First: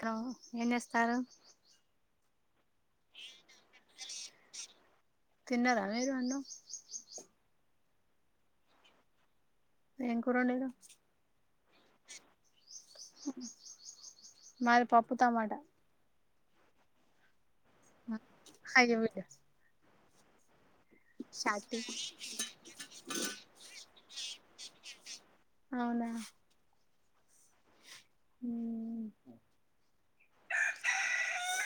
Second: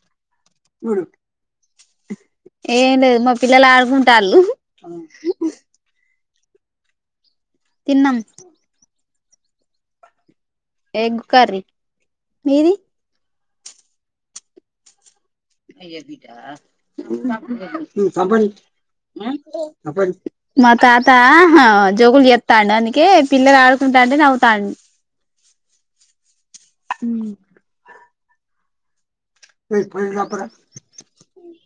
క్కా ఏం చేస్తారు ఏం లేదు మా పిల్లలాడుకుంటాళ్ళుహు తిన్నారా మీరు అన్నం తిన్నం ఏం కూర వండిరు ఏం కర్రీ మీది మది పప్పుతమాట [unintelligible] అయ్యో బిడ్డ మా తాత షార్ట్ జగులు చేస్తాడు అందుకే పిల్లలు ఆడుకుంటాంటే నవ్వుతా అవునా హ హ [unintelligible]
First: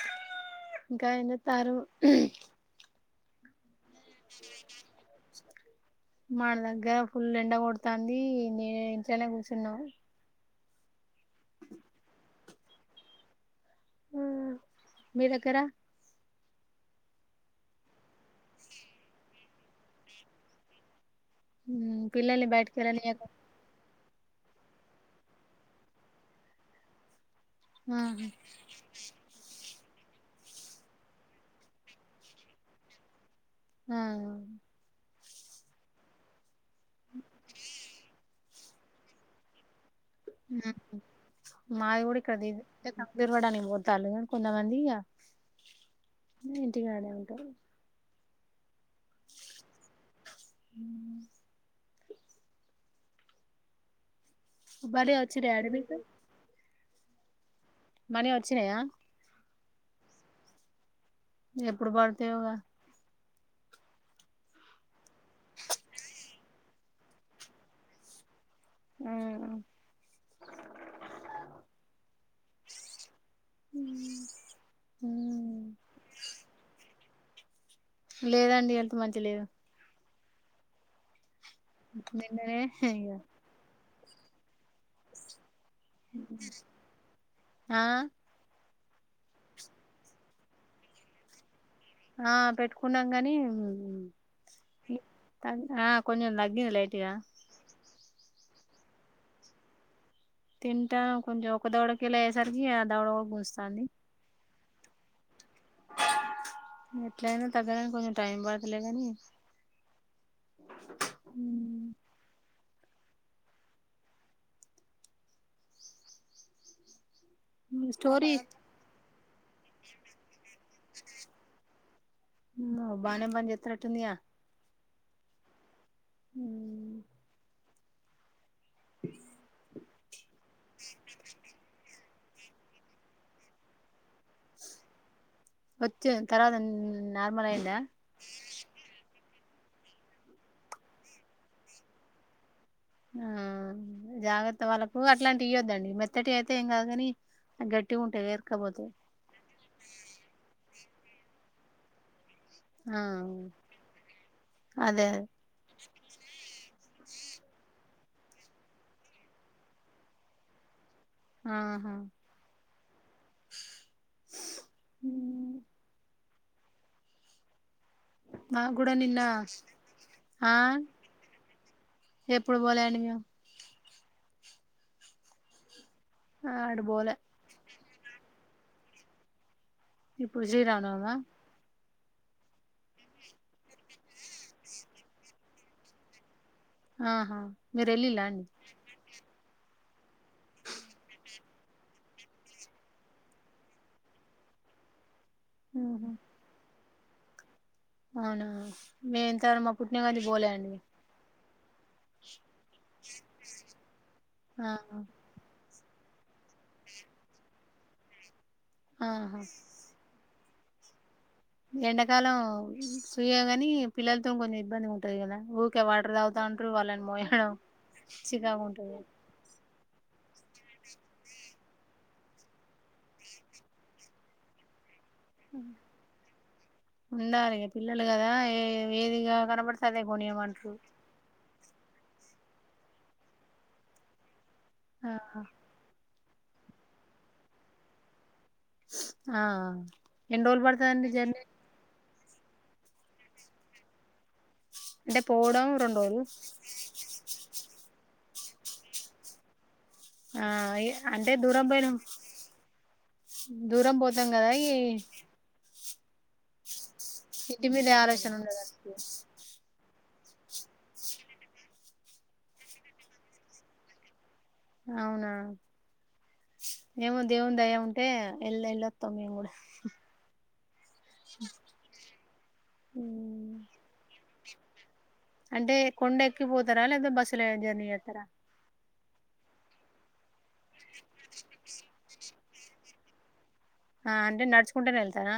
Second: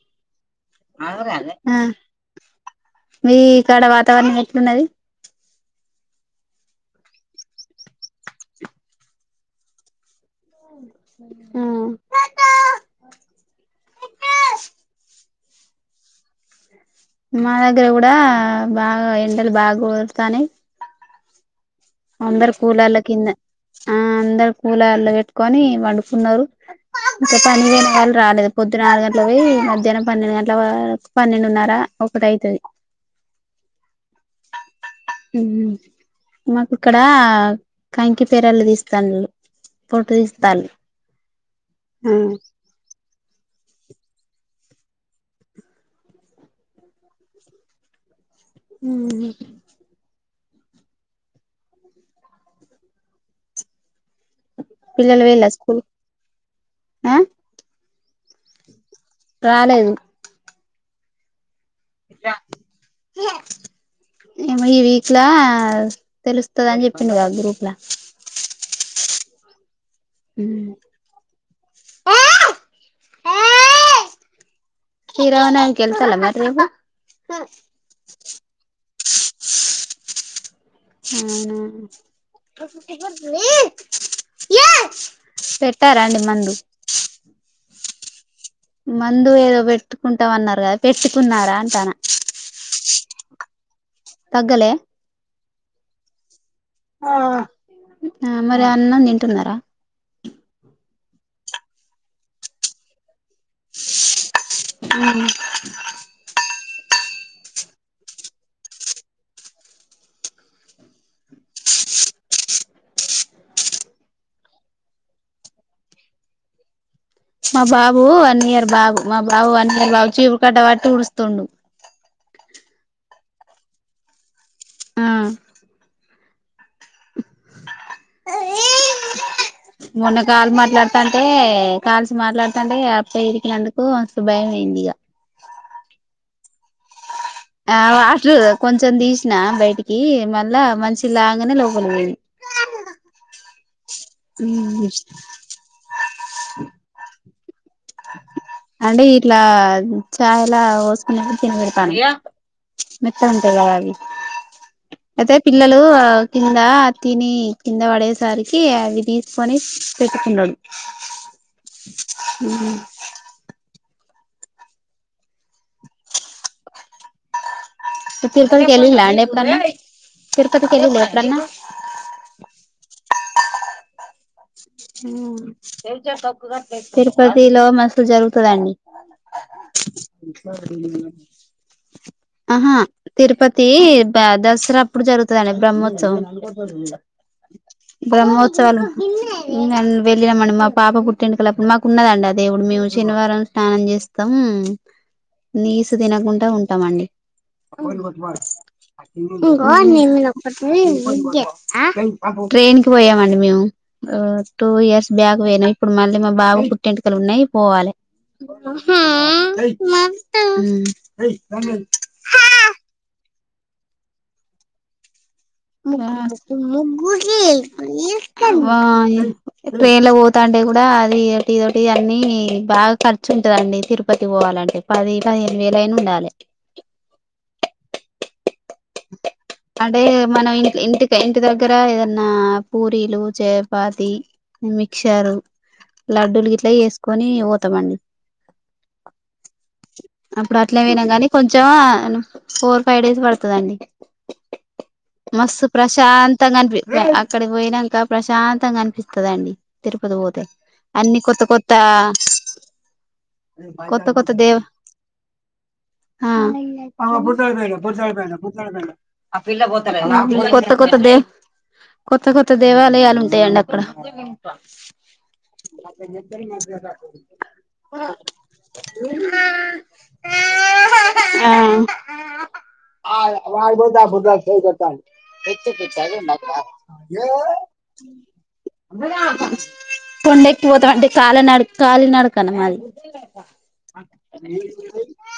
ఇంకా ఏంతర్రు ఆ మీ కాడ వాతావరణం ఎట్లున్నది మన దగ్గర ఫుల్ ఎండ కొడ్తాతంది నేను ఇంట్లోనే కూర్చున్నా ఆ మీదగ్గర మా దగ్గర కూడా ఆ బాగా ఎండలు బాగా కొడుతానై పిల్లల్ని బయటికి వెళ్ళనీయకు కింద ఆ అందరు కూలర్లు పెట్టుకొని పండుకున్నారు ఇంకా పనికి పోయిన వాళ్ళు రాలేదు పొద్దున ఆరు గంటలకు పోయి మధ్యాహ్నం పన్నెండు గంటల వరకు పన్నెండున్నర ఒకటి అయితది ఆ మాకు ఇక్కడ ఆ కంకి పెరల్లు తీస్తాన్లు మాది ఇక్కడ కంకి ఇరవడానికి పోతాళ్ళు కొంతమంది ఇగ ఇంటికాడే ఉంటారు ఉ హ బడే పిల్లలు వచ్చి వెళ్ళ డాడీ స్కూల్ మీకు ఆ మనీ వచ్చినయా రాలేదు ఎప్పుడు పడుతాయోగా ఏమో ఈ వీక్లా తెలుస్తదని చెప్పిండుగా గ్రూప్ల ఊఉ ఎ ఏ హ శ్రీరామనవమకి ఎల్తాల మరి రేపు లేదండి హెల్త్ మంచి లేదు నిన్ననే ఇగ అవునా ఇత్తారండి మందు ఆ మందు ఏదో పెట్టుకుంటాం అన్నారు కదా పెట్టుకున్నారా అని ఆ పెట్టుకున్నాం గాని తగ్గలే ఆ కొంచెం తగ్గింది గింది లైట్గా ఆ మరి అన్నం తింటున్నారా తింటా కొంచెం ఒక దోడకి వెళ్ళ అయేసరికి ఆ దౌడ ఒక గుంజుతంది ఉ ఎట్లయినా తగ్గడానికి కొంచెం టైం ప పడతలే కానీ హ మా బాబు స్టోరీ వన్ ఇయర్ బాబు మా బాబు వన్ ఇయర్ బాబు చీపిరి కట్ట పట్టి ఉడుస్తుండు ఓ బానే పని చేతనట్టుందిగా ఉందిగా ఆ ఉ మొన్న కాలు మాట్లాడుతాంటే కాలు మాట్లాడుతంటే అబ్బాయి ఇరికినందుకు మస్తు భయం అయింది ఇగా వచ్చే తర్వత ఆ [unintelligible] కొంచెందీ న బయటికి మళ్ళా మంచి తాగంగనే లోపలికి పోయింది ఆ జాగ్రత్త వాళ్ళకు అట్లాంటి ఇయ్యోద్దండి మెత్తటి అయితే ఏం కాదుగాని గట్టి అంటే ఇట్లా చాల [unintelligible] ఆ మెత్తగా ఉంటాయిగా అవి అదే అదే అయితే పిల్లలు కింద తిని కింద పడేసి [unintelligible] అవి తీసుకొని పెట్టుకున్నాడు ఆహా ఆహాయ్ అహాయ్ తిరుకతికి మాకు కూడా నిన్న [unintelligible] ఎప్పుడన్నా ఆ తిరుపతికి వెళ్లి ఎప్పుడన్నా ఎప్పుడు పోలే అండి మేము అటు పోలే తిరుపతిలో మస్ జరుగుతదండి ఇప్పుడు శ్రీరామ నవమా ఆహా తిరుపతి దసరా అప్పుడు జరుగుతుందిండి బ్రహ్మోత్సవం ఆహా మీరు వెళ్ళిలా అండి బ్రహ్మోత్సవా వెళ్ళామండి మా పాప పుట్టింకలప్పుడు మాకు [unintelligible] దేవుడు మేము శనివారం స్నానం చేస్తాం నీస్ ఉహు తినకుండా ఉంటామండి అవునా మేము ఇంత మా ఇ పుట్టినకాంచి న పోలే అండి ట్రైన్ కి పోయామండి మేము టూ ఆహా ఇయర్స్ బ్యాక్ పోయినా ఇప్పుడు మళ్ళీ మా బాబు పుట్టింటికలు ఉన్నాయి పోవాలి ఆహా ఉమ్ [unintelligible] పిల్లతో కొంచెం ఇబ్బంది ఉంటుంది కదా ఊరికే ఆ వాటర్ తాగుతా ఉంటారు వాళ్ళని మోయడం చికాకు ఉంటది ట్రైన్ లో పోతాంటే కూడ అదిటి ఇదొటి అన్నీ బాగా ఖర్చు ఉంటందండి తిరుపతి పోవాలంటే పది పదిహేను వేలయినా ఉండాలి ఉండాలి పిల్లలు కదా ఏ ఏదిగా కనపడుతుదే కొనీమంట్రూ ఇక్కడ ఏదన్నా పూరీలు చపాతి ఆ మిక్షరు లడ్డూలు గిట్ల చేసుకొని పోతామండి ఆ ఎన్ని అప్పుడు రోజులు అట్లే పడుతదండి కాగానీ జర్నీ కొంచెం ఫోర్ ఫైవ్ డేస్ పడుతదండి అంటే మస్తు పోవడం రెండు రోజులు ప్రశాంతంగా అనిపి అక్కడికి పోయినంకా ప్రశాంతంగా అనిపిస్తదండి తిరుపతి పోతే ఆ అన్ని అంటే కొత్త దూరం కొత్త పోయిన దూరం కొత్త పోతాం కొత్త దే కదా ఈ ఆ ఇంటి మీద ఆలోచన ఉండదు అసలు కొత్త కొత్త దే కొత్త కొత్త దేవాలయాలు ఉంటాయండి అక్కడ అవునా ఏముో దేవునీ దయ ఉంటే వెళ్ళ వెళ్ళొస్తాం మేము కూడా ఆ ఉమ్. ఎ అంటే చ కొండ మాకు ఎక్కిపోతారా లేదా బస్సులో జర్నీ చేస్తారా కొండ ఎక్కిపోతాం అంటే కళ నడు కాల నడకన్న మాది ఆ అంటే నడుచుకుంటేనే వెళ్తారా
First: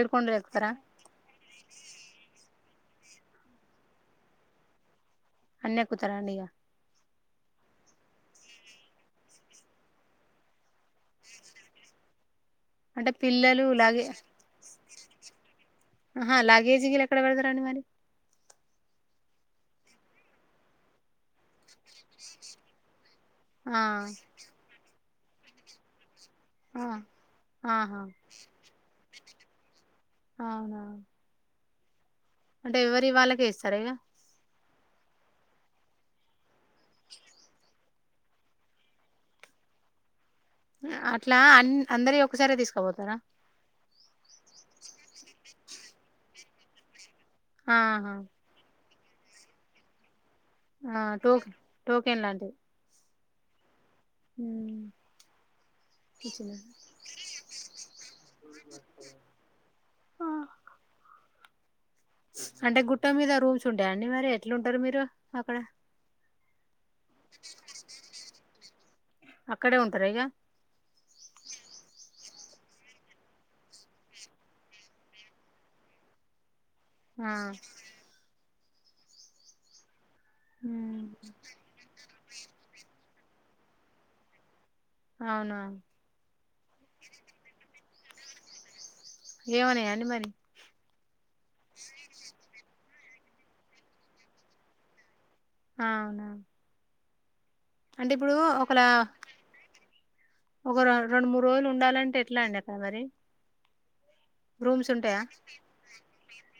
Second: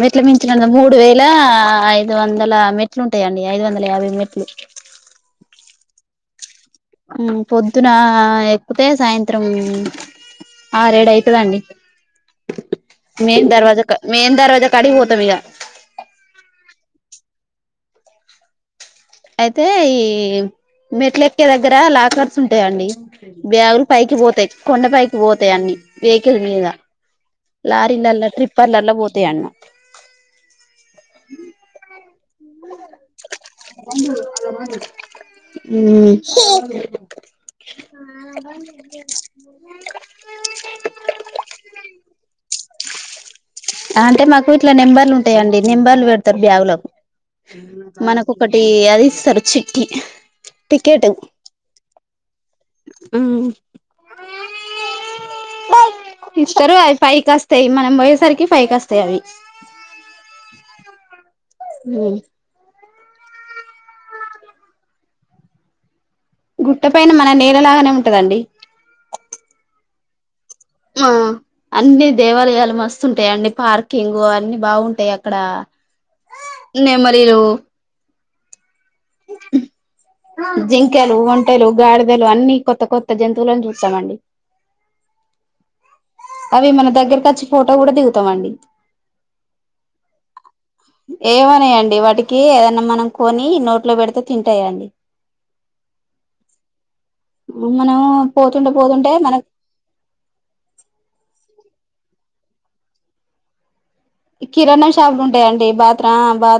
మెట్ల మించి ఎక్కుతారా మూడు వేల ఐదు వందల మెట్లు వుంటాయండి ఐదు వందల యాభై మెట్లు అన్నీ ఎక్కుతారండి ఇగ పొద్దున ఎక్కుతే సాయంత్రం ఆ రేడు అయితదండి అంటే పిల్లలు లాగే [unintelligible] ఆహా లాగేజీకిళ ఎక్కడ పెడతారుండి మరి అయితే ఈ మెట్లెక్కే దగ్గర లాకర్స్ ఉంటాయండి. ఆ బ్యాగులు పైకి పోతాయి కొండ పైకి పోతాయి అన్ని వెహికల్ మీద ఆ ఆహా లారీల్ల ట్రిప్ర్లలా పోతాయి అన్న అవునా అంటే ఎవరి వాళ్ళకే ఇస్తారా ఇక [inaudible] మ్మ్ ఆ అదా అట్లా అ అందరి ఒకసారి తీసుకపోతారా. అంటే మాకు ఇట్ల నెంబర్లుంటాయండి నెం బ్బళ్లు పెడతారు బ్యాగు్లకు ఆహా మనక ఒకటి అది ఇస్తారు చిట్టి ఆ టికెట్ టోక టోకెన్ లాంటిది. మ్మ్ హ ఇస్తారు అవి ఫైకి వస్తాయి మనం పోయేసరికి ఫైకి వస్తాయి అవి. ఆ మ్మ్ అంటే గుట్ట మీద రూమ్స్ ఉంటాయి అండి మరి ఎట్లుంటారు మీరు అక్కడ గుట్ట పైన మన నేల లాగానే ఉంటదండి. అక్కడే ఉంటారు ఇగా ఆ అన్ని దేవాలయాలు మస్తుంటాయిండి పార్కింగ్ అన్ని బాగుంటాయి అక్కడ ఆ నెమలీలు జింకలు, ఒంటెలు, గాడి దలు అన్ని కొత్త కొత్త జంతువులను చూస్తామండి. అవునా అవి మన దగ్గరకి వచ్చి ఫోటో కూడా దిగుతామ అండి ఏమన్నాయా అండి మరి ఏమనాయండి వాటికి ఏదైనా మనం కొని నోట్లో పెడితే తింటాయండి. ఆ మనం అంటే ఇప్పుడు పోతుంటే ఒకలా పోతుంటే మనకు ఒక రెండు మూడు రోజులు ఉండాలంటే ఎట్లా అండి అక్కడ మరి కిరాణా రూమ్స్ ఉంటాయా షాపులు ఉంటాయండి బాత్ర బా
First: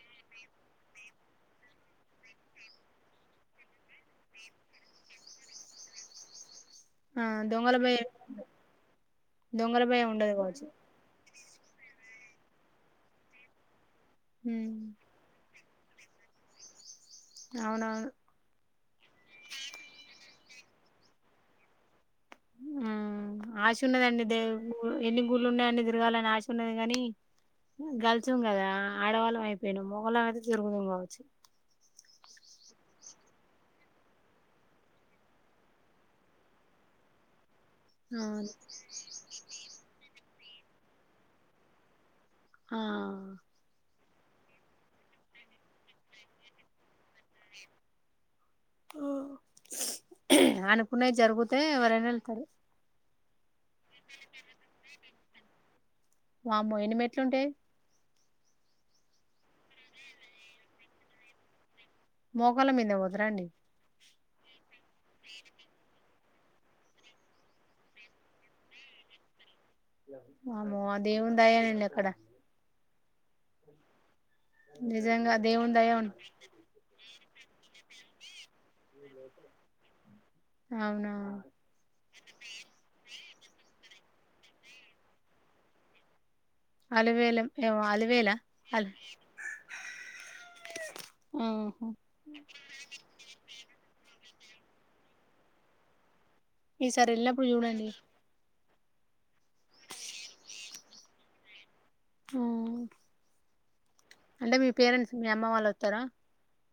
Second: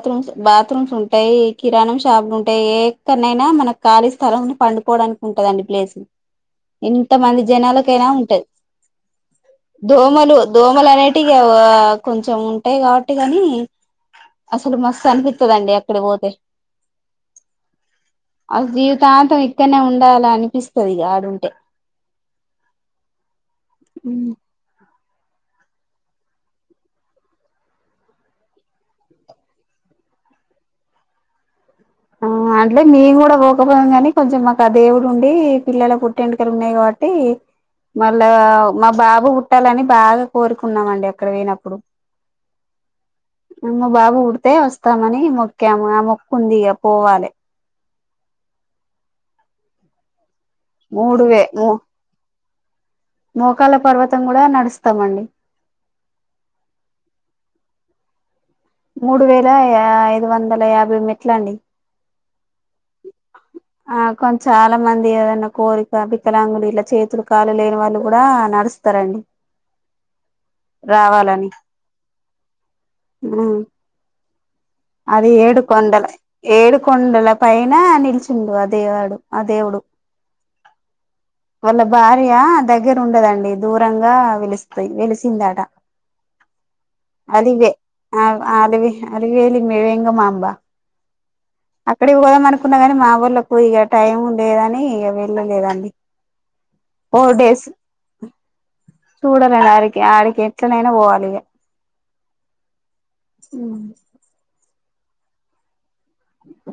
బాత్రూమ్స్ ఉంటాయి కిరాణం షాపులు ఉంటాయి ఎక్కడనైనా మన ఖాళ స్థలం పండుకో మనకుంటదండి ప్లేస్ ఎంత ఆ మంది దొంగల జనాలకైనా భయం ఉంటది దొంగల భయం ఉండదు దోమలు కావచ్చు దోమలు అనే అట్టిగా కొంచెం ఉంటాయి కాబట్టి గాని ఉమ్, అసలు మస్తు అనిపిస్తుందండి. ఇక్కడ పోతే అవునవును అస జీవితాంతం ఇక్కడనే ఉండాల అనిపిస్తుంది ఆడుంటే ఆ ఆశ ఉన్నదండి దే ఎన్ని గుళ్ళు ఉన్నాయని తిరగాలని ఆశ ఉన్నది కానీ గర్ల్సము కదా ఆడవాళ్ళం అయిపోయినాం మొగలం అయితే తిరుగుదుం కావచ్చు ఆ అంటే మేము కూడా పోకపోయిందు కానీ కొంచెం మాకు ఆ దేవుడు ఉండి పిల్లల పుట్టేంకలు ఉన్నాయి కాబ ట్టి మళ్ళా అవును మా బాబు పుట్టాలని బాగా కోరుకున్నామ అండి అక్కడ పోయినప్పుడు ఆ మా బాబు పుడితే వస్తామని మొక్కాము ఆ మొక్కుంది ఇక పోవాలే. అనుకున్నాయి జరుగుతే ఎవరైనా వెళ్తారు. మోకాల పర్వతం కూడా నడుస్తామండి. వామ్మో ఎన్ని మెట్లుంటై? మూడు వేల యా ఐదు వందల యాభై మెట్లండి. మోకాళ్ళ మీదనే పోతర అండి ఆ కానీ చాలా మంది ఏదన్న కోరి గా వికలాంగులు ఇట్లా చేతులు కాళ్ళు లేని వాళ్ళు గూడా నడుస్తారండి. వామ్మో ఆ దేవుని దయేనండి అక్కడ హూమ్ అది నిజంగా దేవుని దయ ఏడుకొండల ఉం ఏడుకొండల పైన నిలిచిండు ఆ దేవాడు ఆ దేవుడు అవునా వాళ్ళ భార్య దగ్గర ఉండదండి దూరంగా వెలుస్తాయి వెలిసిందట. అలివేలం అలివే ఏమో ఆ అలివేల అల్ అలివే అలివేలి మ మే వెంగమాంబ ఆహా అక్కడకి పోదాం అనుకున్నా గాని మా వోళ్ళకు ఇగ టైం లేదని ఇగ వెళ్ళలేదండి. ఈ సారి వెళ్ళినప్పుడు చూడండి చూడలి ఇగ ఆడికి ఆడికి ఎట్లనైనా పోవాలి ఇగా ఆ హుమ్ అంటే మీ పేరెంట్స్ మీ అమ్మ వాళ్ళు వత్తరా ఆ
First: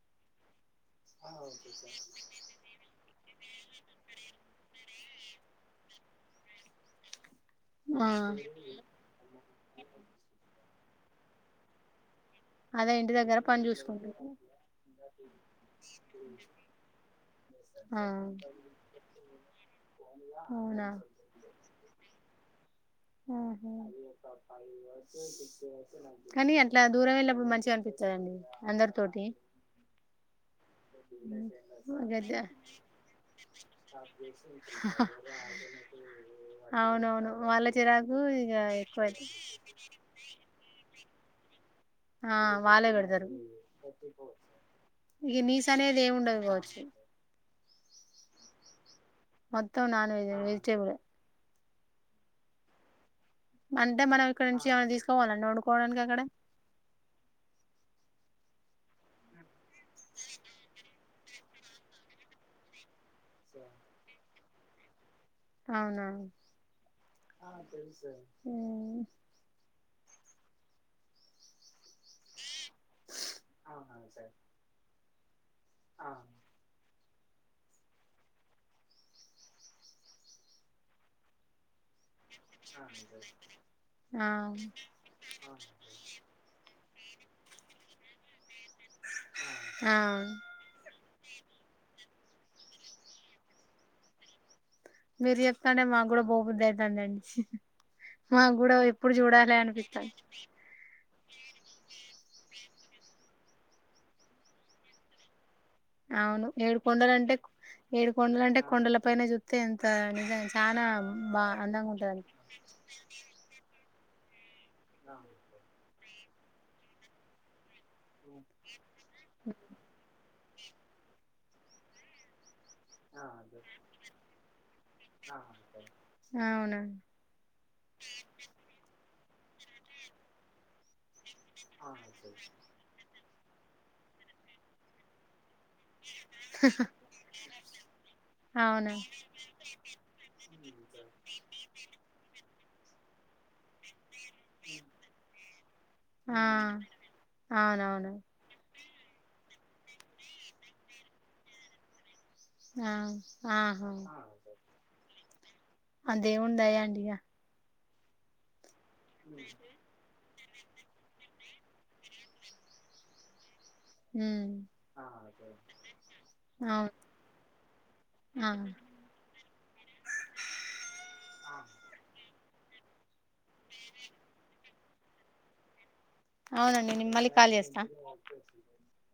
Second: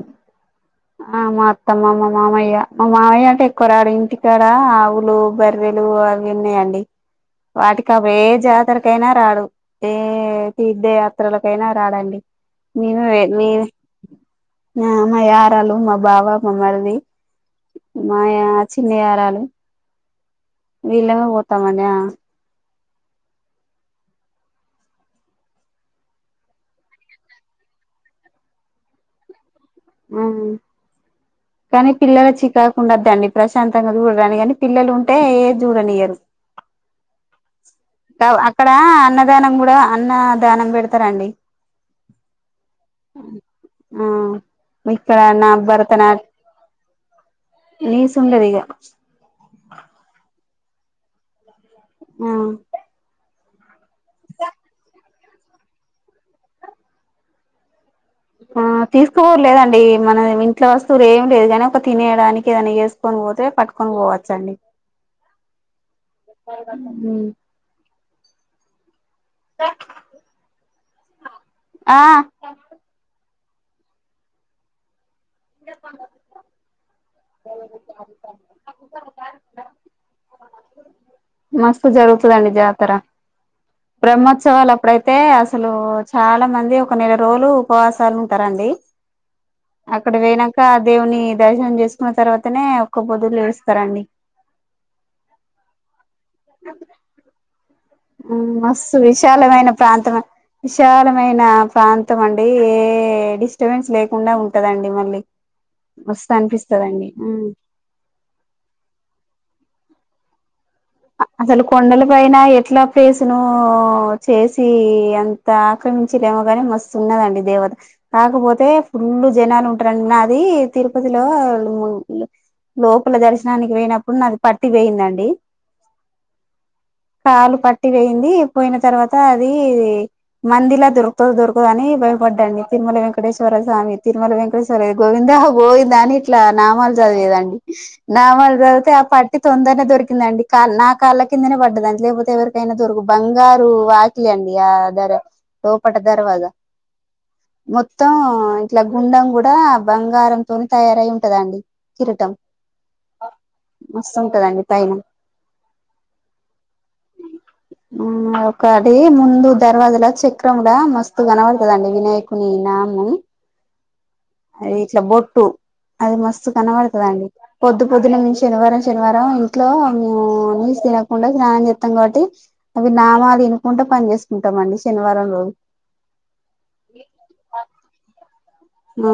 ఆ మా అత్తమ్మ మా మామయ్య మా మామయ్య న్ టి కొరాడ ఇంటికాడ ఆవులు బర్రెలు అవి ఉన్నాయండి. వాటికి ఆ అవి ఏ జాతరకైనా రాడు ఏ తీర్థయాత్రలకైనా రాడండి అదే ఇంటి దగ్గర పని [unintelligible] చూసుకుంటారు ఆ మా యా వలు మా బావ మా మరిది ఆ మాయా చిన్నయారాలు అవునా వీళ్ళమే పోతామండి ఆ కానీ అట్లా దూరం వెళ్ళినప్పుడు మంచిగా అనిపిత్ తదండి అందరి తోటి అవ్ కానీ పిల్లలు గదే చికాకు ఉండద్దండి ప్రశాంతంగా చూడ [unintelligible] గాని పిల్లలు ఉంటే ఏ చూడ డనియ్యరు అవునవును వాళ్ళ చిరాకు ఇగ అక్కడ ఎక్కువై తరండి ఆ వాళ్ళే పెడతరు. ఆ ఇక్కడ ఇగ నీసనేది ఏముండదు కావచ్చు. నీసుండదిగా మొత్తం నాన్ వెజే వెజిటబులే ఆ అంటే మనం ఇక్కడ నుంచి ఏమైనా తీస్కపోవాల అండి ఒండుకోడానికి అక్కడ ఆ తీస్కపోరు లేదండి మనం ఇంట్లో వస్తువులు ఏం లేదు గాని ఒక తినేయడానికి ఏదన్నా చేస్కొని పో పోతే పట్టుకొని పోవచ్చండి. అవునా ఊమ్ ఆ ఆా సార్ ఆ మస్తు జరుగుత్ త దండి జాతర ఆ బ్రహ్మోత్సవాలు అప్పుడైతే అసలు చాలా మంది ఒక్ క నెల రోలు ఉపవాసాలు ఉంటరండి. ఆ అక్కడికి పోయినంక దేవుని దర్శనం చేసుకున్న తర్వాతనే ఒక్క పొద్దులు చేస్తరండి. మీరు చెప్తాంటే మాగ్గూడా పోబుద్ధి అయితాందండి. మాకు ఊమ్ కూడా మస్తు ఎప్పుడు చూడాలి విశాలమైన అనిపిస్తాంది ప్రాంతం అ విశాలమై మైన ప్రాంతం అండి ఏ డిస్టబెన్స్ లేకుండా ఉంటదండి మళ్ళీ మస్తు అవును ఏడు అనిపిస్తదండి కొండల అంటే ఏడు కొండల అంటే కొండల పైన జుత్తే ఎంత నిజా ఇ అసలు కొండల పైన ఎట్లా పేసును చేసి అంత అక్కడి నుంచి లేమగానే మస్తు ఉన్నదండి దేవత కాకపోతే ఫుల్ జనాలు ఉంటారండి డి తిరుపతిలో లోపల దర్శనానికి పోయినప్పుడు నాది పట్టి పోయిందండి అవునా కాలు పట్టి పోయింది పోయిన ఇన తర్వాత అది మందిలా దొరుకుతు దొరుకదు అని భయపడ్డాడి తిరుమల వెంక వెంకేశ్వర స్వామి తిరుమల వెంకటేశ్వర గోవిందా గోవిందని ఇట్లా నామాలు చదివేదండి నామాలు చదివితే అవునా ఆ పట్టి తొందరనే దొరికిందండి కా నా కాళ్ళ కిందనే పడ్డదండి లేకపోతే ఎవరికి నా దొరకు బంగారు వాక్లే అండి అదర సోపట దర్వాజ ఆ మొత్తం అవునవును ఇట్లా గుండం కూడా బంగారంతోనే తయారై ఉంటదండి కిరటం ఆ హా ఉంటదండి పైన అదేవుని దయా అండి ఇగ ఆ ఒకది ముందు దర్వాజలో చెక్ విక్రండా మస్తు కనపడుతుదండి వినాయకుని నామ ఉమ్ అది మస్తు అవును కనబడుతుందిండి పొద్దు పొద్దున ఆ శనివారం శనివారం ఇంట్లో మేము తినకుండా స్నానం చేస్తాం కాబట్టి అవి నామాలు తినకుంటడా పని చేసుకుంటాం అండి శనివారం రోజు అవునండి నేనుమల్లి కాల్ చేస్తా ఆ